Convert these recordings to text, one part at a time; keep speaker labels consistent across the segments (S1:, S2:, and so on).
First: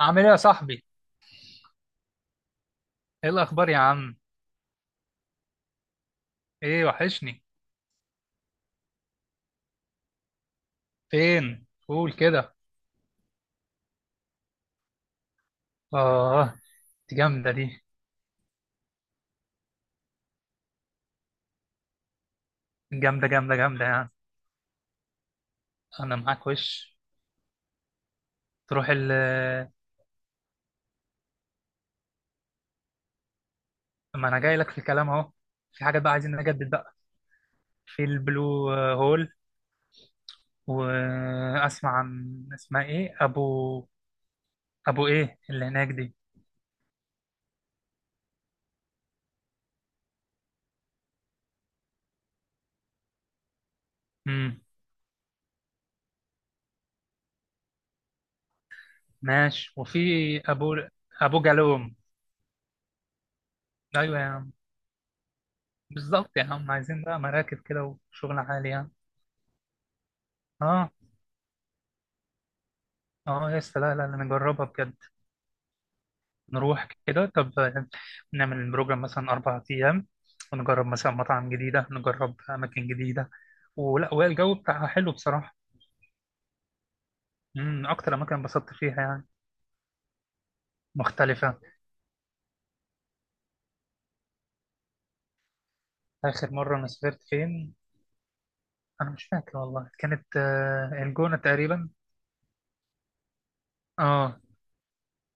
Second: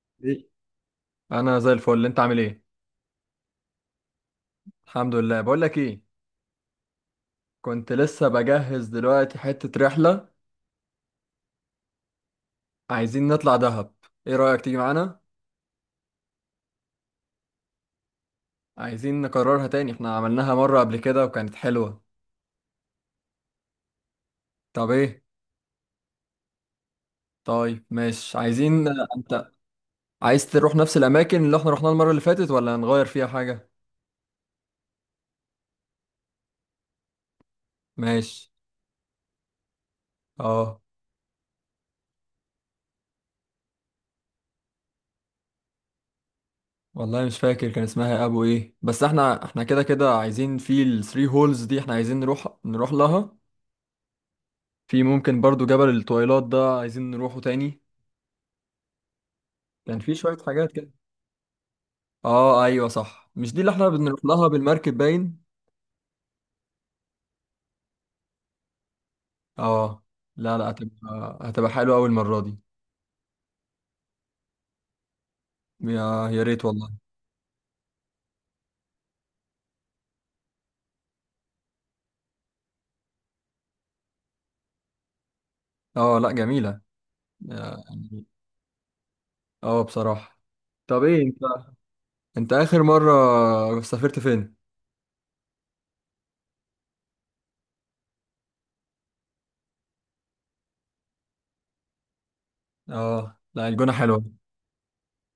S1: عامل ايه يا
S2: إيه؟
S1: صاحبي؟
S2: انا زي الفل، انت عامل ايه؟
S1: ايه الاخبار يا عم؟
S2: الحمد لله. بقول لك ايه،
S1: ايه وحشني.
S2: كنت لسه بجهز دلوقتي حتة رحلة.
S1: فين؟ قول كده.
S2: عايزين نطلع دهب، ايه رأيك تيجي معانا؟
S1: اه، دي جامده دي.
S2: عايزين نكررها تاني، احنا عملناها مرة قبل كده وكانت حلوة.
S1: جامده جامده جامده يعني.
S2: طب ايه؟
S1: انا معاك وش
S2: طيب ماشي، عايزين
S1: تروح ال...
S2: انت عايز تروح نفس الاماكن اللي احنا رحناها المرة اللي فاتت، ولا نغير فيها حاجة؟
S1: ما انا جاي لك في الكلام اهو. في حاجات بقى عايزين نجدد بقى. في
S2: ماشي.
S1: البلو هول.
S2: اه.
S1: واسمع عن اسمها ايه، ابو ايه اللي هناك دي.
S2: والله مش فاكر كان اسمها ابو ايه، بس احنا كده كده عايزين في الثري هولز دي، احنا عايزين نروح لها.
S1: امم،
S2: في ممكن برضو جبل التويلات ده عايزين نروحه تاني.
S1: ماشي.
S2: كان
S1: وفي
S2: في شوية حاجات
S1: ابو
S2: كده.
S1: ابو جالوم.
S2: اه ايوه صح، مش دي اللي احنا
S1: ايوه
S2: بنروح
S1: يا
S2: لها
S1: عم،
S2: بالمركب باين.
S1: بالظبط يا عم، عايزين بقى مراكب كده وشغل عالي يعني.
S2: اه لا لا،
S1: اه.
S2: هتبقى حلوة أوي المرة دي.
S1: اه يا اسطى، لا لا لا، نجربها بجد.
S2: يا ريت
S1: نروح
S2: والله.
S1: كده طب، نعمل بروجرام مثلا 4 أيام، ونجرب مثلا مطاعم جديدة، نجرب أماكن جديدة ولا. والجو بتاعها حلو بصراحة.
S2: اه لا جميلة
S1: امم، أكتر
S2: يعني.
S1: أماكن انبسطت فيها يعني.
S2: اه بصراحة. طب ايه انت،
S1: مختلفة.
S2: انت آخر مرة سافرت فين؟
S1: آخر مرة أنا سافرت فين؟ أنا مش فاكر والله، كانت الجونة تقريبا.
S2: اه لا الجونة حلوة.
S1: اه.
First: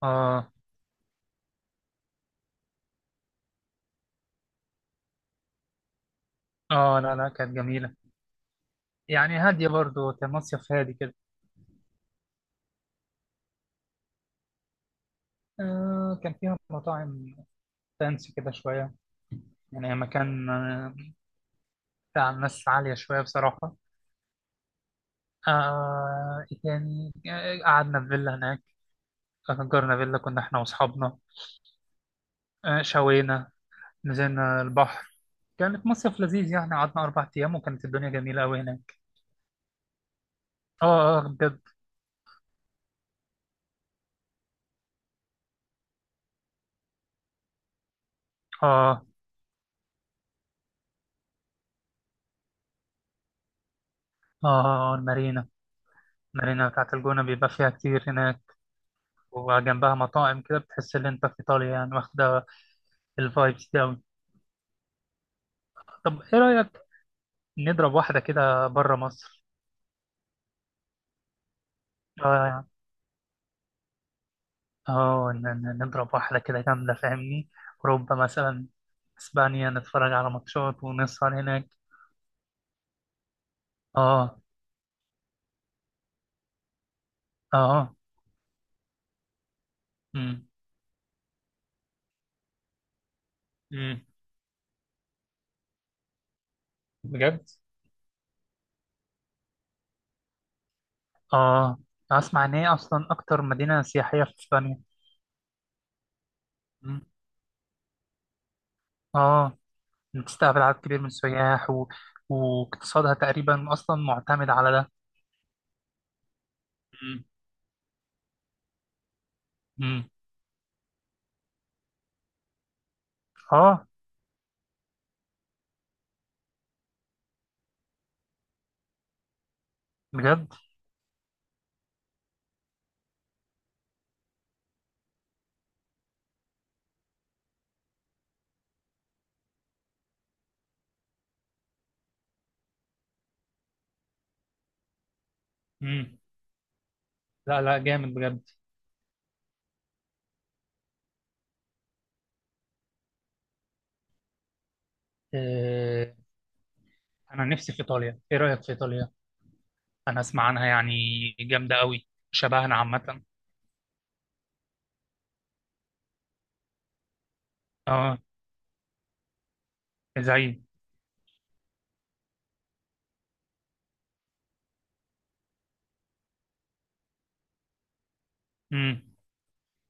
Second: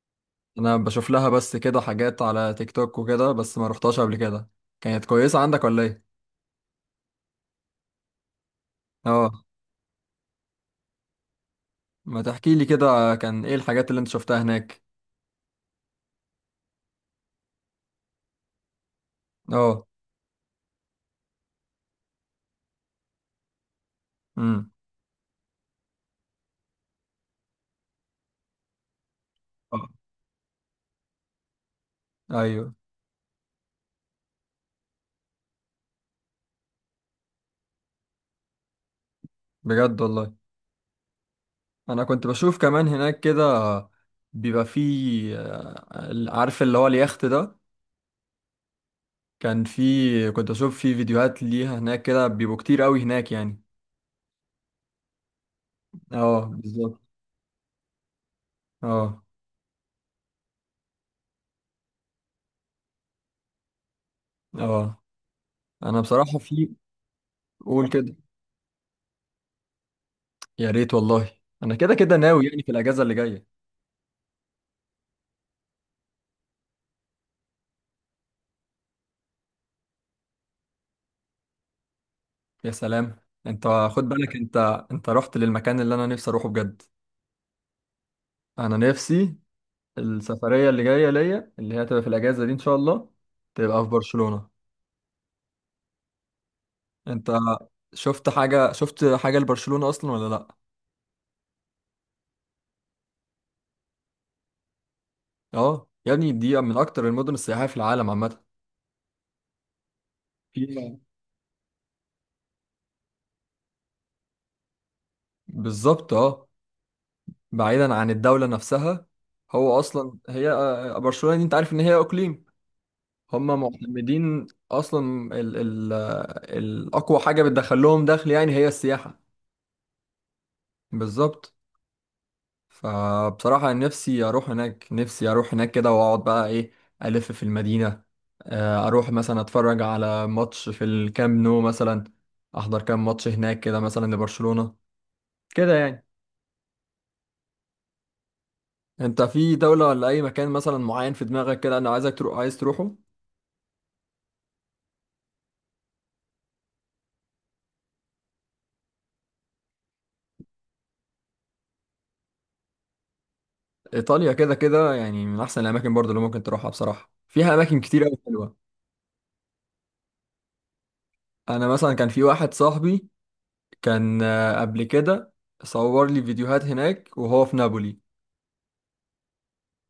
S1: اه.
S2: انا بشوف لها بس كده حاجات على تيك توك وكده، بس ما رحتهاش قبل كده. كانت كويسة عندك ولا ايه؟
S1: اه لا لا، كانت جميلة. يعني
S2: اه.
S1: هادية برضو، كان مصيف هادي كده.
S2: ما تحكي لي كده كان ايه الحاجات اللي انت شفتها هناك.
S1: آه كان فيها مطاعم فانسي كده شوية.
S2: اه.
S1: يعني مكان لا، ناس عالية شوية بصراحة.
S2: امم.
S1: آه يعني قعدنا في فيلا هناك،
S2: آه.
S1: أجرنا فيلا، كنا إحنا وأصحابنا.
S2: ايوه.
S1: آه شوينا، نزلنا البحر. كانت مصيف لذيذ يعني، قعدنا 4 أيام، وكانت الدنيا جميلة أوي هناك.
S2: بجد والله.
S1: آه آه بجد.
S2: انا كنت بشوف كمان هناك كده، بيبقى فيه عارف اللي هو اليخت ده.
S1: آه
S2: كان فيه، كنت اشوف فيه فيديوهات ليها هناك، كده بيبقوا كتير قوي هناك يعني.
S1: المارينا.
S2: اه
S1: المارينا بتاعت
S2: بالظبط.
S1: الجونة بيبقى فيها كتير هناك،
S2: اه.
S1: وجنبها مطاعم كده، بتحس إن أنت في إيطاليا يعني، واخدة الفايبس دي أوي.
S2: اه. انا
S1: طب
S2: بصراحة
S1: إيه رأيك
S2: في. قول
S1: نضرب
S2: كده.
S1: واحدة كده بره مصر؟
S2: يا ريت والله، انا كده كده ناوي يعني
S1: آه.
S2: في الاجازة اللي جاية.
S1: اه نضرب واحدة كده جامدة فاهمني، أوروبا مثلا، إسبانيا، نتفرج على ماتشات ونسهر هناك.
S2: يا سلام. انت خد بالك
S1: اه.
S2: انت، انت رحت للمكان اللي انا نفسي اروحه بجد.
S1: اه.
S2: انا نفسي.
S1: امم.
S2: السفرية اللي جاية ليا، اللي هي هتبقى في الأجازة دي إن شاء الله، تبقى في
S1: امم.
S2: برشلونة. أنت
S1: بجد.
S2: شفت حاجة، شفت حاجة لبرشلونة أصلا ولا لأ؟
S1: اه أسمع إن هي أصلا أكتر مدينة سياحية في إسبانيا.
S2: أه يا ابني، دي من
S1: مم.
S2: أكتر المدن السياحية في العالم عامة.
S1: اه بتستقبل عدد
S2: فيها
S1: كبير من السياح و... واقتصادها تقريبا أصلا معتمد على ده.
S2: بالظبط أه.
S1: امم.
S2: بعيدا عن الدولة نفسها، هو
S1: مم.
S2: أصلا هي برشلونة دي أنت عارف إن هي إقليم. هما
S1: اه.
S2: معتمدين أصلا ال ال آه، الأقوى حاجة بتدخل لهم دخل يعني هي السياحة.
S1: بجد.
S2: بالظبط. فبصراحة نفسي أروح هناك، نفسي أروح هناك كده وأقعد بقى إيه، ألف في المدينة. أروح مثلا أتفرج على ماتش في الكامب نو مثلا، أحضر كام ماتش هناك كده مثلا لبرشلونة، كده يعني.
S1: امم. لا لا، جامد بجد.
S2: أنت في دولة ولا أي مكان مثلا معين في دماغك كده أنا عايزك تروح، عايز تروحه؟
S1: آه، انا نفسي في ايطاليا، ايه رايك في ايطاليا؟ انا اسمع عنها يعني جامده قوي، شبهنا عامه.
S2: إيطاليا كده كده يعني من أحسن الأماكن برضه اللي ممكن تروحها. بصراحة فيها أماكن كتير أوي
S1: اه
S2: حلوة.
S1: زي.
S2: أنا مثلا كان في واحد صاحبي، كان قبل كده صور لي فيديوهات هناك وهو في نابولي.
S1: امم.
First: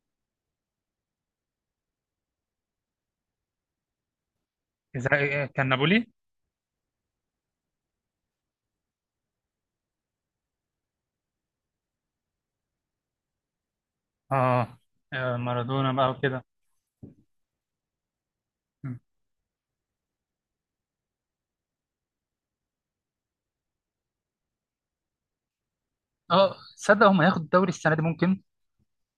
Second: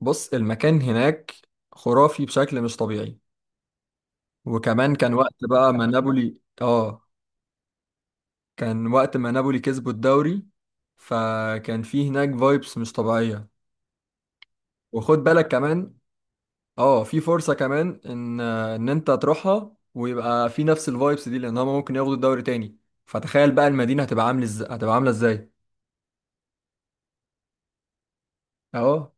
S2: بص المكان هناك خرافي بشكل مش طبيعي. وكمان كان وقت
S1: زي كان
S2: بقى ما كمان
S1: نابولي.
S2: نابولي، اه، كان وقت ما نابولي كسبوا الدوري، فكان في هناك فايبس مش طبيعية.
S1: اه
S2: وخد بالك
S1: مارادونا
S2: كمان،
S1: بقى وكده.
S2: اه، في فرصة كمان ان
S1: مم.
S2: انت تروحها ويبقى في نفس الفايبس دي، لان هما ممكن ياخدوا الدوري تاني. فتخيل بقى المدينة هتبقى عامل ازاي، هتبقى عاملة ازاي.
S1: اه تصدق هم هياخدوا الدوري السنه دي ممكن.
S2: اه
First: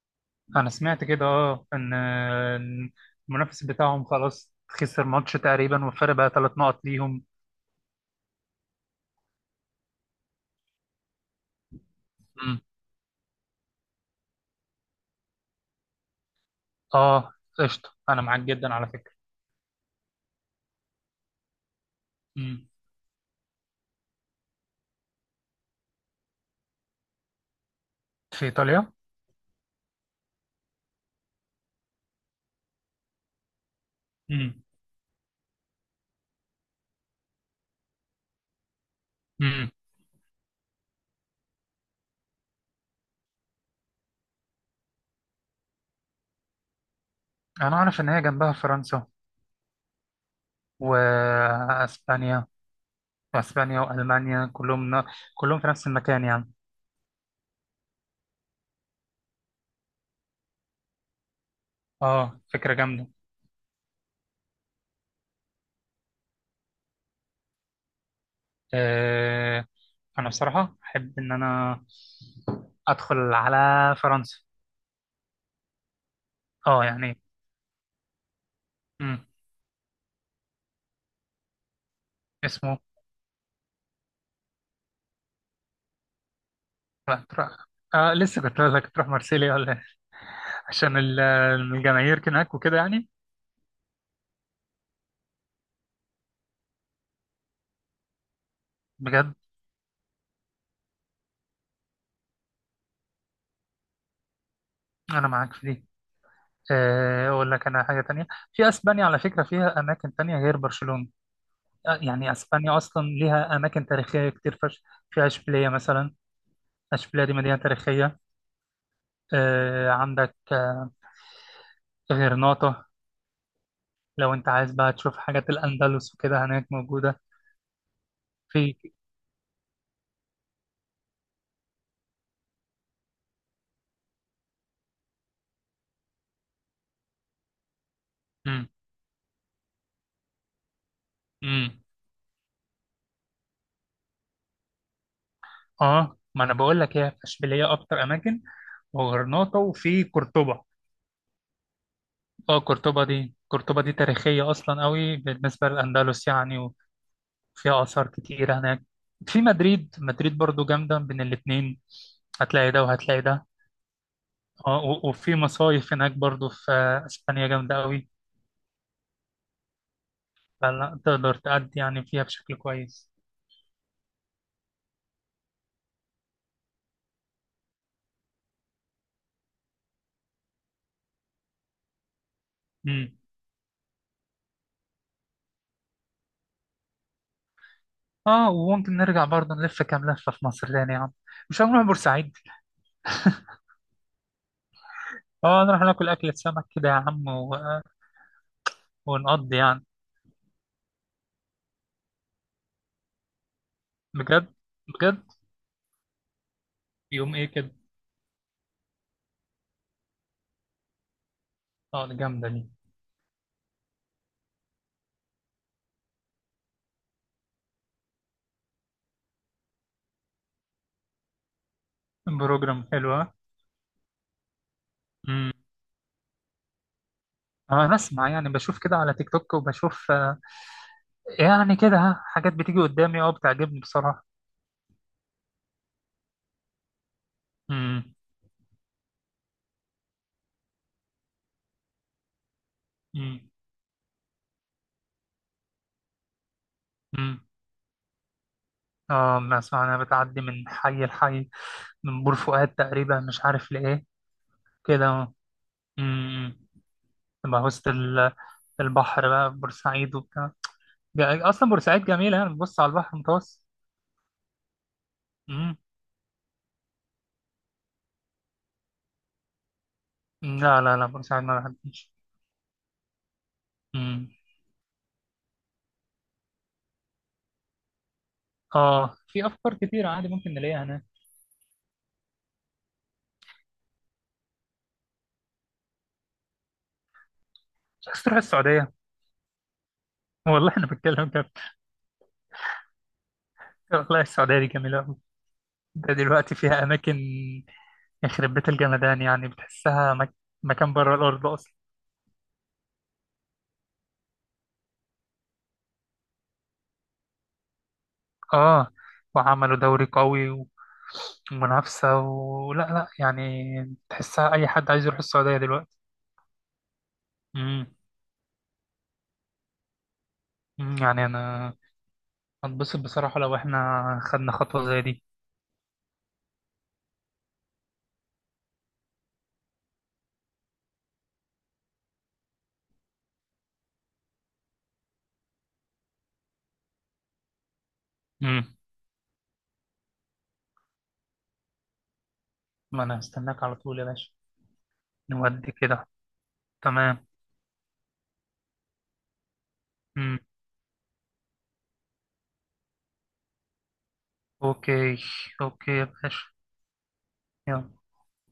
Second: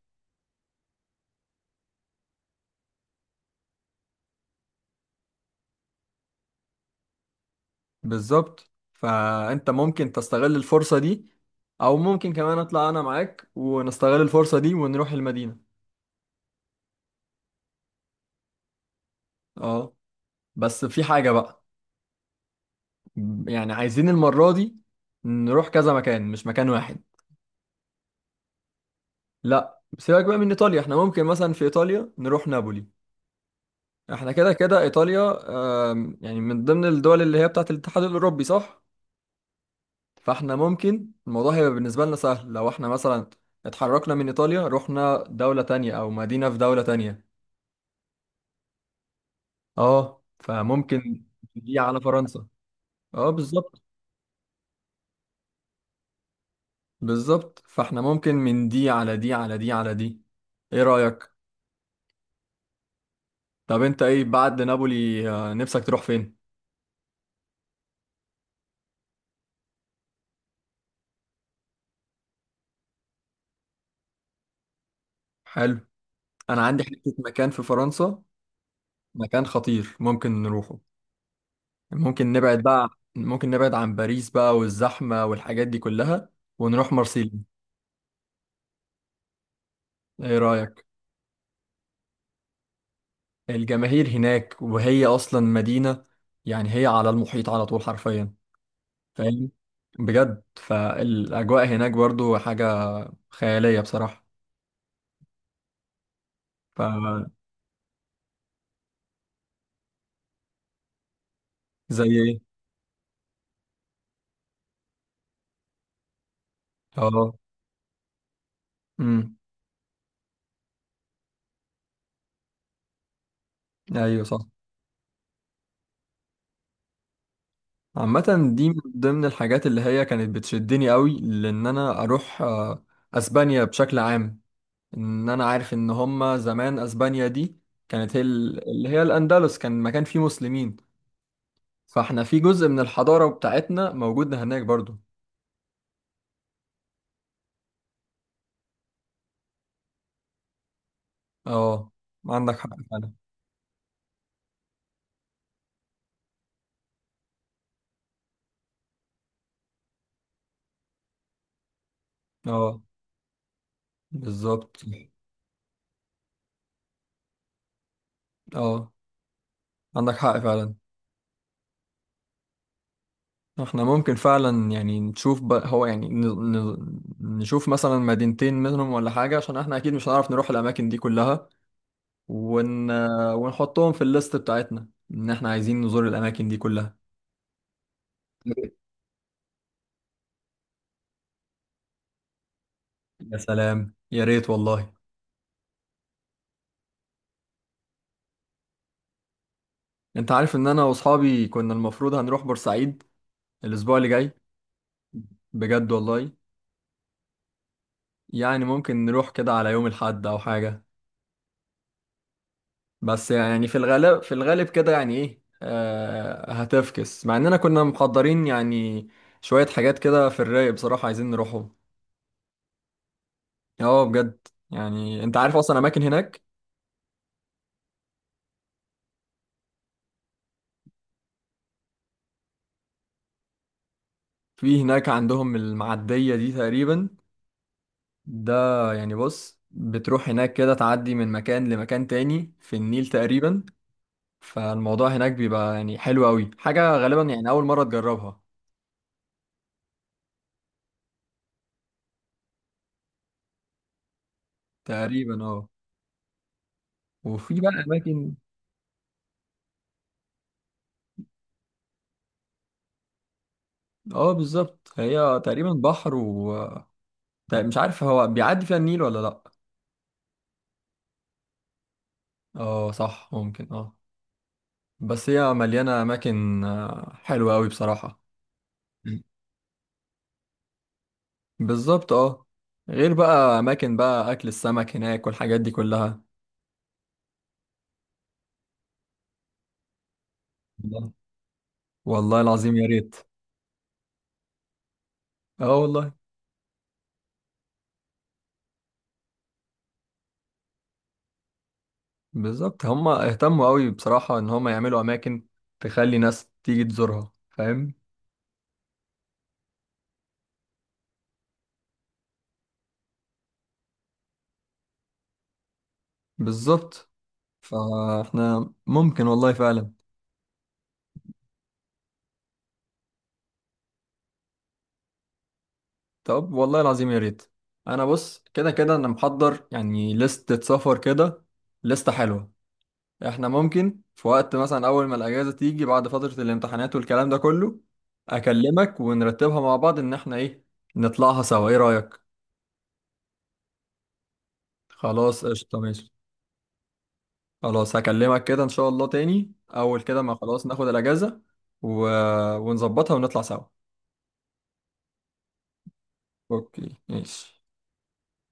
S1: انا سمعت كده، اه ان إن المنافس بتاعهم خلاص خسر ماتش تقريبا، والفرق بقى 3 نقط ليهم.
S2: بالظبط. فانت ممكن تستغل الفرصة دي، او ممكن كمان
S1: مم.
S2: اطلع انا معاك ونستغل الفرصة دي ونروح المدينة.
S1: اه قشطه، انا معاك جدا على فكره.
S2: اه. بس في حاجة بقى،
S1: مم.
S2: يعني عايزين المرة دي نروح كذا مكان، مش مكان واحد.
S1: في ايطاليا.
S2: لا سيبك بقى من ايطاليا، احنا ممكن مثلا في ايطاليا نروح نابولي، احنا كده
S1: مم.
S2: كده ايطاليا. يعني من ضمن الدول اللي هي بتاعت الاتحاد الاوروبي صح؟
S1: مم.
S2: فاحنا ممكن الموضوع هيبقى بالنسبة لنا سهل لو احنا مثلا اتحركنا من ايطاليا رحنا دولة تانية او مدينة في دولة تانية.
S1: انا اعرف ان هي جنبها فرنسا
S2: اه فممكن. دي على فرنسا.
S1: واسبانيا.
S2: اه
S1: واسبانيا
S2: بالظبط.
S1: والمانيا كلهم نا... كلهم في نفس المكان يعني.
S2: بالظبط. فاحنا ممكن من دي على دي على دي على دي. ايه رأيك؟
S1: اه فكره جامده.
S2: طب انت ايه بعد نابولي نفسك تروح فين؟
S1: آه... انا بصراحه احب ان انا ادخل على فرنسا.
S2: حلو. انا عندي
S1: اه
S2: حتة
S1: يعني.
S2: مكان في فرنسا،
S1: امم.
S2: مكان خطير ممكن نروحه. ممكن نبعد
S1: اسمه.
S2: بقى، ممكن نبعد عن باريس بقى والزحمة والحاجات دي كلها، ونروح
S1: لا
S2: مارسيليا.
S1: تروح. آه لسه كنت اقول لك تروح مارسيليا ولا إيه؟
S2: ايه رأيك؟
S1: عشان ال- الجماهير هناك وكده يعني.
S2: الجماهير هناك، وهي اصلا مدينة يعني هي على المحيط على طول حرفيا،
S1: بجد.
S2: فاهم؟ بجد، فالاجواء هناك برضو حاجة خيالية بصراحة.
S1: انا معاك في دي. اقول لك انا حاجه تانية، في اسبانيا على فكره فيها اماكن تانية غير برشلونه.
S2: زي
S1: يعني
S2: ايه؟
S1: اسبانيا اصلا ليها اماكن تاريخيه كتير فشخ. فيها اشبيليه مثلا. اشبيليه دي
S2: اه.
S1: مدينه تاريخيه.
S2: امم.
S1: عندك غرناطه.
S2: ايوه
S1: لو
S2: صح.
S1: انت عايز بقى تشوف حاجات الاندلس وكده هناك موجوده.
S2: عامة دي من
S1: في.
S2: ضمن الحاجات اللي هي كانت بتشدني قوي لان انا اروح اسبانيا بشكل عام. ان انا عارف ان هما زمان اسبانيا دي كانت هي
S1: امم.
S2: اللي هي الاندلس، كان مكان فيه مسلمين.
S1: امم.
S2: فاحنا في جزء من الحضارة بتاعتنا موجود هناك برضو.
S1: اه ما انا بقول لك هي، في اشبيليه اكتر اماكن وغرناطه وفي قرطبه.
S2: اه عندك
S1: اه
S2: حق
S1: قرطبه
S2: فعلا.
S1: دي قرطبه دي تاريخيه اصلا قوي بالنسبه للاندلس يعني، وفيها اثار كتير هناك. في مدريد. مدريد برضو جامده بين الاتنين، هتلاقي
S2: اه
S1: ده وهتلاقي ده. اه
S2: بالظبط.
S1: و- وفي مصايف هناك برضو في اسبانيا جامده قوي.
S2: اه عندك حق فعلا.
S1: فلا تقدر تأدي يعني فيها بشكل كويس.
S2: احنا ممكن فعلا يعني نشوف بقى هو يعني ن... نشوف مثلا مدينتين منهم ولا حاجة، عشان احنا اكيد مش هنعرف نروح الاماكن دي كلها. ون...
S1: امم.
S2: ونحطهم في الليست بتاعتنا ان احنا عايزين نزور الاماكن دي كلها.
S1: اه وممكن نرجع برضه نلف كام لفة في مصر تاني يا عم. مش هنروح بورسعيد؟
S2: يا سلام يا ريت والله.
S1: اه نروح ناكل أكلة سمك كده يا عم و... ونقضي يعني.
S2: انت عارف ان انا واصحابي كنا المفروض هنروح بورسعيد الاسبوع اللي جاي؟
S1: بجد. بجد.
S2: بجد والله.
S1: يوم ايه كده؟
S2: يعني ممكن نروح كده على يوم الاحد او حاجة.
S1: اه دي جامدة دي.
S2: بس يعني في الغالب، في الغالب كده يعني ايه آه هتفكس، مع اننا كنا مقدرين يعني شوية حاجات كده في الرايق بصراحة عايزين نروحهم.
S1: بروجرام حلو، ها؟
S2: اه بجد. يعني انت
S1: امم.
S2: عارف اصلا اماكن هناك؟
S1: اه انا اسمع يعني، بشوف كده على تيك توك وبشوف يعني كده، ها، حاجات بتيجي قدامي، اه بتعجبني بصراحة.
S2: في هناك عندهم المعدية دي تقريبا،
S1: امم.
S2: ده يعني بص، بتروح هناك كده تعدي من مكان لمكان تاني في النيل
S1: امم.
S2: تقريبا. فالموضوع هناك بيبقى يعني حلو قوي، حاجة غالبا
S1: امم.
S2: يعني اول مرة تجربها.
S1: اه ما اسمع انا بتعدي من حي لحي، من بور فؤاد تقريبا مش عارف لإيه، كده اه.
S2: تقريبا اه.
S1: أمم.
S2: وفي
S1: تبقى
S2: بقى
S1: وسط
S2: اماكن.
S1: البحر بقى، في بورسعيد وبتاع. جا- اصلا بورسعيد جميله يعني، بتبص على البحر المتوسط.
S2: اه بالظبط، هي تقريبا
S1: أمم.
S2: بحر طيب مش عارف هو بيعدي فيها النيل ولا لأ.
S1: لا لا لا، بورسعيد ما بحبش.
S2: اه صح، ممكن اه.
S1: أمم.
S2: بس هي مليانة أماكن حلوة أوي بصراحة.
S1: اه
S2: مم.
S1: في افكار كتير عادي ممكن نلاقيها هناك.
S2: بالظبط اه. غير بقى أماكن بقى أكل السمك هناك والحاجات دي كلها.
S1: مش عايز تروح السعوديه؟ والله انا
S2: والله.
S1: بتكلم كده.
S2: والله العظيم يا ريت.
S1: والله السعوديه دي جميله قوي.
S2: اه والله.
S1: ده دلوقتي فيها اماكن يخرب بيت الجمدان، يعني بتحسها مك... مكان بره الارض.
S2: بالظبط، هما اهتموا أوي بصراحة إن هما يعملوا أماكن تخلي ناس تيجي تزورها، فاهم؟
S1: اه وعملوا دوري قوي و- ومنافسة، ولا لا يعني، تحسها أي حد عايز يروح السعودية دلوقتي.
S2: بالظبط.
S1: امم.
S2: فاحنا ممكن والله فعلا.
S1: أمم، يعني أنا هتبسط بصراحة لو إحنا خدنا خطوة زي دي.
S2: طب والله العظيم يا ريت. انا بص كده كده انا محضر يعني لستة سفر كده، لستة حلوة. احنا ممكن في وقت مثلا اول ما الاجازة تيجي بعد فترة الامتحانات والكلام ده كله،
S1: امم.
S2: اكلمك ونرتبها مع بعض ان احنا ايه، نطلعها سوا. ايه رأيك؟
S1: ما أنا هستناك على طول يا باشا.
S2: خلاص
S1: نودي
S2: قشطة
S1: كده.
S2: ماشي.
S1: تمام.
S2: خلاص هكلمك كده ان شاء الله تاني اول كده ما
S1: امم.
S2: خلاص ناخد الاجازة و... ونظبطها ونطلع سوا.
S1: أوكي. أوكي يا باشا.
S2: اوكي ماشي.
S1: يلا.